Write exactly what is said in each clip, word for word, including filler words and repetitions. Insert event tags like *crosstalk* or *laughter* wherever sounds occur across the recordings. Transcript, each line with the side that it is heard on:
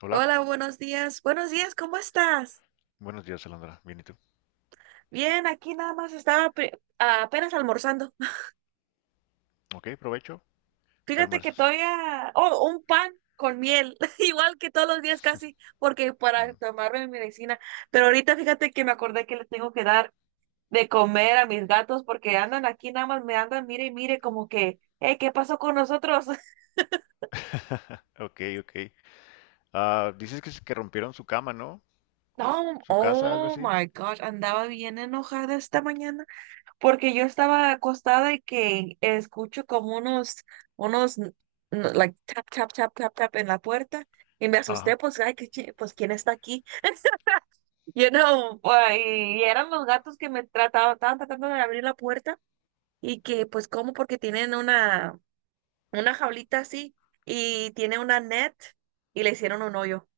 left: Hola,
right: Hola, buenos días. Buenos días, ¿cómo estás?
left: buenos días, Alondra. Bien, ¿y tú?
right: Bien, aquí nada más estaba pri- apenas almorzando. *laughs*
left: Ok, provecho. ¿Qué
right: Fíjate que
left: almuerzas?
right: todavía... Oh, un pan con miel, *laughs* igual que todos los días
left: *laughs*
right: casi, porque para
left: Mm.
right: tomarme mi medicina. Pero ahorita fíjate que me acordé que le tengo que dar de comer a mis gatos porque andan aquí nada más, me andan, mire y mire, como que, eh, ¿qué pasó con nosotros? *laughs*
left: *laughs* Ok, ok. Ah, dices que, s- que rompieron su cama, ¿no?
right: No,
left: Su casa, algo
right: oh
left: así.
right: my gosh, andaba bien enojada esta mañana. Porque yo estaba acostada y que escucho como unos, unos, n- n- like, tap, tap, tap, tap, tap en la puerta. Y me
left: Ajá.
right: asusté, pues, ay, qué chi- pues, ¿quién está aquí? *laughs* You know, pues, y eran los gatos que me trataban, estaban tratando de abrir la puerta y que, pues, cómo porque tienen una, una, jaulita así y tiene una net y le hicieron un hoyo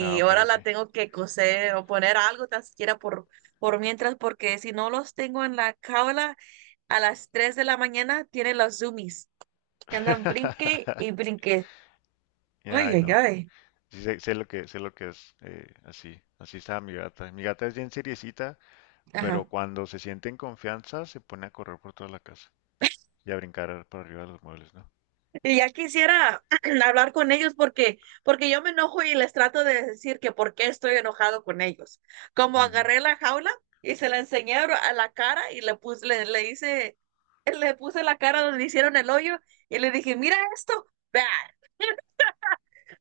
left: Ah, ok,
right: ahora
left: ok.
right: la tengo que coser o poner algo tan siquiera por, por mientras, porque si no los tengo en la jaula a las tres de la mañana, tienen los zoomies que andan brinque y
left: *laughs*
right: brinque.
left: Ya,
right: Ay,
left: ay,
right: ay,
left: no.
right: ay.
left: Sí, sé, sé lo que, sé lo que es. Eh, así, así está mi gata. Mi gata es bien seriecita, pero
right: Ajá.
left: cuando se siente en confianza se pone a correr por toda la casa y a brincar por arriba de los muebles, ¿no?
right: Y ya quisiera *clears throat* hablar con ellos porque, porque yo me enojo y les trato de decir que por qué estoy enojado con ellos. Como
left: Ujú.
right: agarré la jaula y se la enseñé a la cara y le puse, le, le hice, *laughs* le puse la cara donde hicieron el hoyo y le dije, mira esto, vea,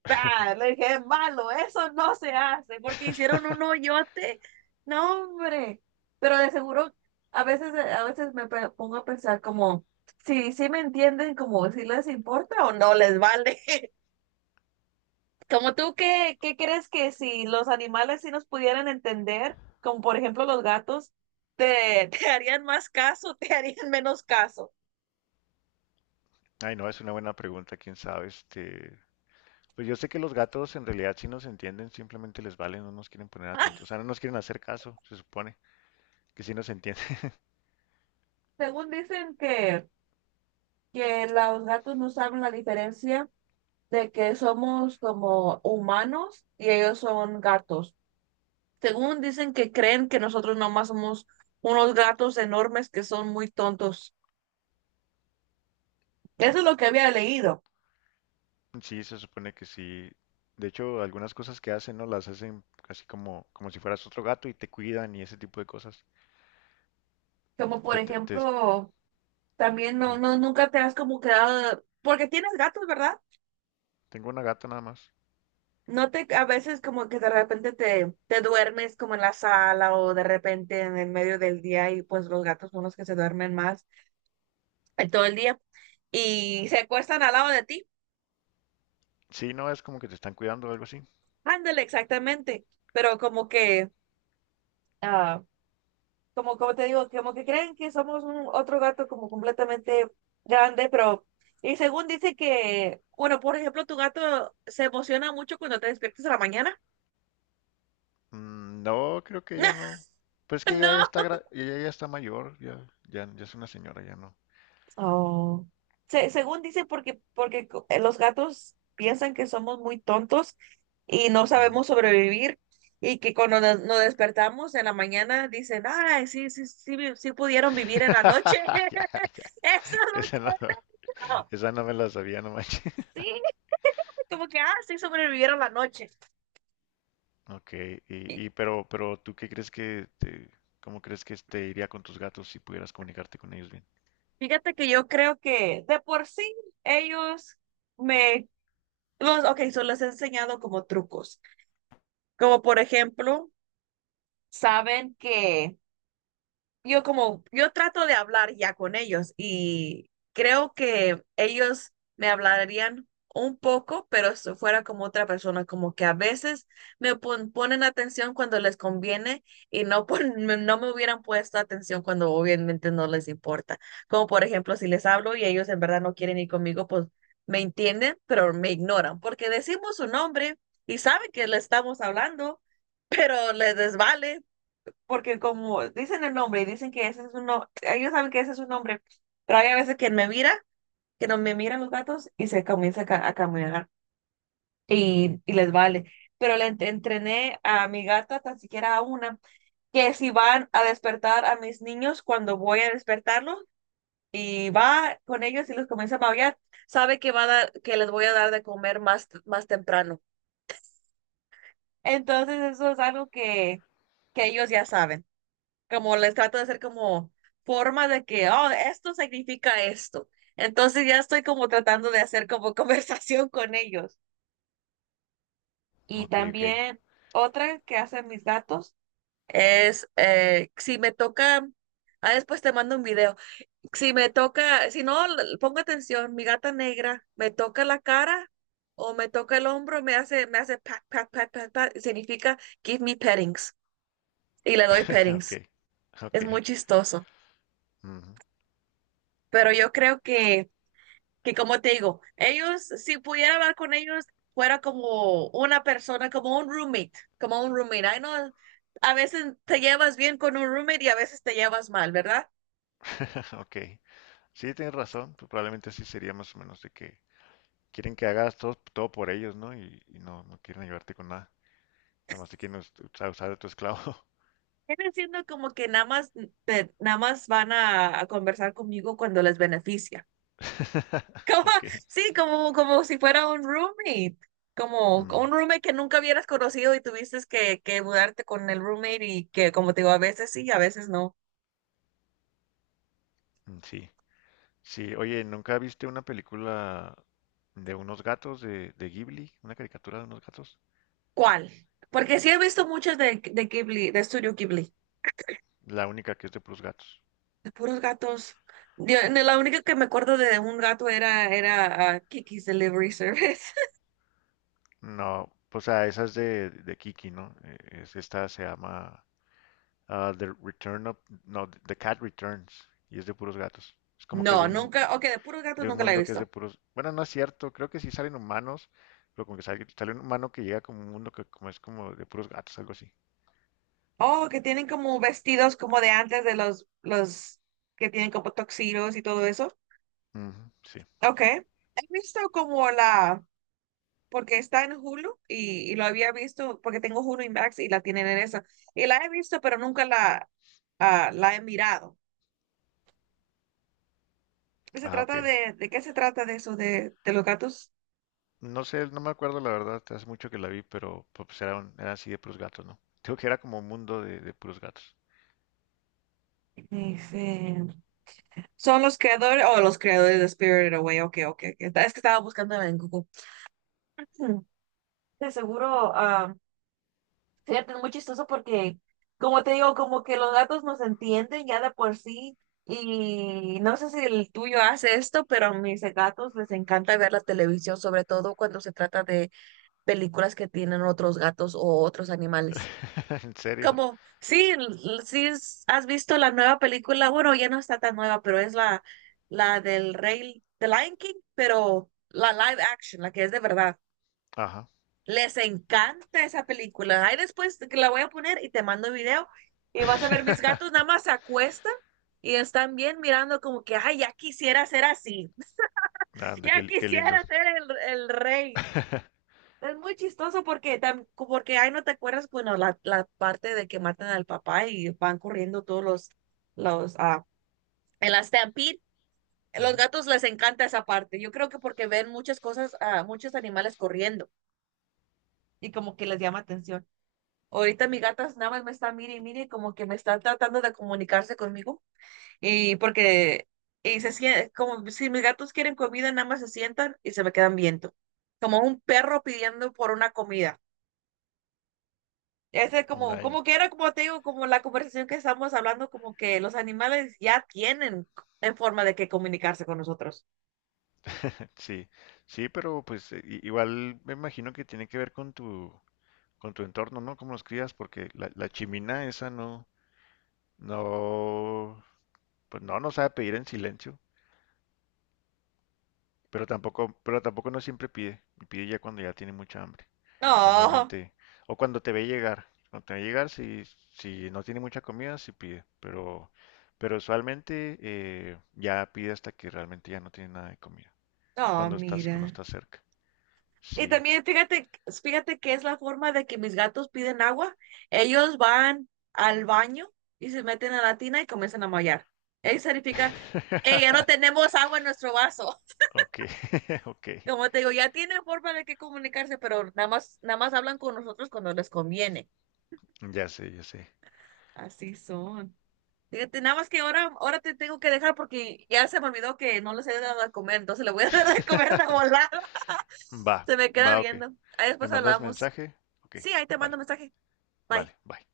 right: bah. Le dije, es malo, eso no se hace, porque hicieron un
left: *laughs*
right: hoyote. No, hombre. Pero de seguro, a veces, a veces me pe- pongo a pensar como, si sí me entienden, como si les importa o no les vale. *laughs* Como tú, ¿qué, qué crees que si los animales sí nos pudieran entender, como por ejemplo los gatos, te, *laughs* te harían más caso, te harían menos caso?
left: Ay, no, es una buena pregunta, quién sabe, este, pues yo sé que los gatos en realidad sí nos entienden, simplemente les vale, no nos quieren poner atención, o sea,
right: *laughs*
left: no nos quieren hacer caso, se supone que sí nos entienden. *laughs*
right: Según dicen que, que, los gatos no saben la diferencia de que somos como humanos y ellos son gatos. Según dicen que creen que nosotros nomás somos unos gatos enormes que son muy tontos. Eso es lo que había leído.
left: Sí, se supone que sí. De hecho, algunas cosas que hacen, ¿no? Las hacen casi como, como si fueras otro gato y te cuidan y ese tipo de cosas.
right: Como por
left: Te- te- te-
right: ejemplo, también no,
left: mm,
right: no, nunca te has como quedado, porque tienes gatos, ¿verdad?
left: tengo una gata nada más.
right: No te, a veces como que de repente te, te duermes como en la sala o de repente en el medio del día y pues los gatos son los que se duermen más en todo el día y se acuestan al lado de ti.
left: Sí, no, es como que te están cuidando o algo así.
right: Ándale, exactamente. Pero como que, ah, como, como te digo, como que creen que somos un otro gato como completamente grande, pero, y según dice que, bueno, por ejemplo, tu gato se emociona mucho cuando te despiertas a la mañana.
left: Mm, no, creo que ella
right: *laughs*
left: no. Pues que ella ya
right: No,
left: está, gra- ella ya está mayor, ya, ya, ya es una señora, ya no.
right: oh. Se- según dicen, porque, porque co- eh, los gatos piensan que somos muy tontos y no
left: Ujú.
right: sabemos sobrevivir y que cuando nos, nos despertamos en la mañana dicen, ay, sí, sí, sí, vi- sí pudieron vivir en la noche.
left: *laughs* Ya,
right: *laughs*
left: ya,
right: Eso es lo que...
left: esa no. No.
right: no,
left: Esa no me la sabía, no manches. *laughs*
right: sí, *laughs* como que, ah, sí sobrevivieron la noche.
left: Ok,
right: Y
left: y, y pero, pero ¿tú qué crees que te, cómo crees que te iría con tus gatos si pudieras comunicarte con ellos bien?
right: fíjate que yo creo que de por sí ellos me... Los, ok, so les he enseñado como trucos, como por ejemplo, saben que... yo como, yo trato de hablar ya con ellos y creo que ellos me hablarían un poco, pero si fuera como otra persona, como que a veces me pon- ponen atención cuando les conviene y no, pon- *laughs* me- no me hubieran puesto atención cuando obviamente no les importa. Como por ejemplo, si les hablo y ellos en verdad no quieren ir conmigo, pues me entienden, pero me ignoran porque decimos su nombre y saben que le estamos hablando, pero les desvale porque como dicen el nombre y dicen que ese es un nombre, ellos saben que ese es un nombre, pero hay a veces que me mira, que no me miran los gatos y se comienza a, ca- a caminar y, y les vale. Pero le ent- entrené a mi gata, tan siquiera a una, que si van a despertar a mis niños cuando voy a despertarlos y va con ellos y los comienza a maullar, sabe que va a dar, que les voy a dar de comer más, más temprano. Entonces eso es algo que, que ellos ya saben. Como les trato de hacer como forma de que, oh, esto significa esto. Entonces ya estoy como tratando de hacer como *laughs* conversación con ellos. Y
left: Ok, ok,
right: también otra que hacen mis gatos es, eh, si me toca, ah, después te mando un video, si me toca, si no, l- pongo atención, mi gata negra me toca la cara o me toca el hombro, me hace, me hace pat, pat, pat, pat, pat, significa give me pettings y le doy
left: *laughs* ok,
right: pettings.
left: ok,
right: Es muy chistoso.
left: ujú,
right: Pero yo creo que que como te digo, ellos, si pudiera hablar con ellos, fuera como una persona, como un roommate, como un roommate. Ay, no, a veces te llevas bien con un roommate y a veces te llevas mal, ¿verdad?
left: *laughs* ok. Sí, tienes razón, pues probablemente así sería más o menos de que quieren que hagas todo, todo por ellos, ¿no? Y, y no, no quieren ayudarte con nada, nada más te quieren us- usar, usar de tu esclavo.
right: Viene siendo como que nada más, te- nada más van a, a conversar conmigo cuando les beneficia. *laughs*
left: *laughs*
right: Como,
left: Ok,
right: sí, como, como si fuera un roommate, como un
left: ujú,
right: roommate que nunca hubieras conocido y tuviste que, que mudarte con el roommate y que, como te digo, a veces sí, a veces no.
left: mm, sí. Sí, oye, ¿nunca viste una película de unos gatos de, de Ghibli, una caricatura de unos gatos?
right: ¿Cuál? Porque sí he visto muchas de, de Ghibli, de Studio Ghibli,
left: La única que es de puros gatos.
right: de puros gatos. Yo- no, la única que me acuerdo de un gato era, era ah, Kiki's Delivery Service. *laughs*
left: No, o sea, esa es de, de Kiki, ¿no? Eh, es- esta se llama ah, The Return of, no, The Cat Returns, y es de puros gatos. Es como que de
right: No,
left: un,
right: nunca, ok, de puros gatos
left: de un
right: nunca la he
left: mundo que es de
right: visto.
left: puros, bueno, no es cierto, creo que sí salen humanos, pero como que sale, sale un humano que llega como un mundo que como es como de puros gatos, algo así.
right: Oh, que tienen como vestidos como de antes de los, los que tienen como tuxedos y todo eso.
left: Ujú, sí.
right: Ok. He visto como la, porque está en Hulu y, y lo había visto porque tengo Hulu y Max y la tienen en eso. Y la he visto, pero nunca la, ah, la he mirado. Se
left: Ah,
right: trata
left: ok.
right: de, ¿de qué se trata de eso de, de los gatos?
left: No sé, no me acuerdo la verdad, hace mucho que la vi, pero pues pues, era, un- era así de puros gatos, ¿no? *laughs* Digo que era como un mundo de, de puros gatos.
right: Dice, son los creadores, o oh, los creadores de Spirited Away, ok, ok, ok. Es que estaba buscando en Google. Hmm, de seguro, ah, fíjate, es muy chistoso porque, como te digo, como que los gatos nos entienden ya de por sí, y no sé si el tuyo hace esto, pero a mis gatos les encanta ver la televisión, sobre todo cuando se trata de películas que tienen otros gatos o otros animales.
left: *laughs* ¿En serio?
right: Como, sí, l- sí, es- has visto la nueva película, bueno, ya no está tan nueva, pero es la, la, del Rey, de Lion King, pero la live action, la que es de verdad.
left: Ajá.
right: Les encanta esa película. Ahí después te- que la voy a poner y te mando el video y vas a ver mis
left: *laughs*
right: gatos nada más se acuestan y están bien mirando como que, ay, ya quisiera ser así, *laughs*
left: Anda, qué,
right: ya
left: li- qué lindos.
right: quisiera ser el, el rey.
left: *laughs*
right: Es muy chistoso porque, tam- porque ahí no te acuerdas, bueno, la, la parte de que matan al papá y van corriendo todos los, los, ah, en la stampede, los gatos les encanta esa parte. Yo creo que porque ven muchas cosas, ah, muchos animales corriendo y como que les llama atención. Ahorita mi gata nada más me está mire y mire, como que me está tratando de comunicarse conmigo y porque, y se sien- como si mis gatos quieren comida, nada más se sientan y se me quedan viendo, como un perro pidiendo por una comida. Ese
left: Ujú.
right: como,
left: Ay, no.
right: como que era, como te digo, como la conversación que estamos hablando, como que los animales ya tienen en forma de que comunicarse con nosotros.
left: *laughs* Sí, sí, pero pues eh, i- igual me imagino que tiene que ver con tu, con tu entorno, ¿no? Cómo los crías, porque la, la chimina esa no, no, pues no, no sabe pedir en silencio. Pero tampoco, pero tampoco no siempre pide. Pide ya cuando ya tiene mucha hambre.
right: No,
left: Normalmente. O cuando te ve llegar. Cuando te ve llegar, si, si no tiene mucha comida, sí pide. Pero, pero usualmente eh, ya pide hasta que realmente ya no tiene nada de comida.
right: no,
left: Cuando estás, cuando
right: mira.
left: estás cerca.
right: Y
left: Sí. *laughs*
right: también fíjate, fíjate que es la forma de que mis gatos piden agua. Ellos van al baño y se meten a la tina y comienzan a maullar. Eso significa, hey, ya no tenemos agua en nuestro vaso.
left: Ok, *laughs* ok.
right: *laughs* Como te digo, ya tienen forma de que comunicarse, pero nada más, nada más hablan con nosotros cuando les conviene.
left: Ya sé, ya sé.
right: Así son. Fíjate, nada más que ahora, ahora te tengo que dejar porque ya se me olvidó que no les he dado de comer, entonces le voy a *laughs* dar de comer de
left: *laughs*
right: volada.
left: Va,
right: Se me queda
left: va, ok.
right: viendo. Ahí
left: ¿Me
right: después
left: mandas
right: hablamos.
left: mensaje? Ok,
right: Sí, ahí te
left: vale,
right: mando mensaje. Bye.
left: vale, bye.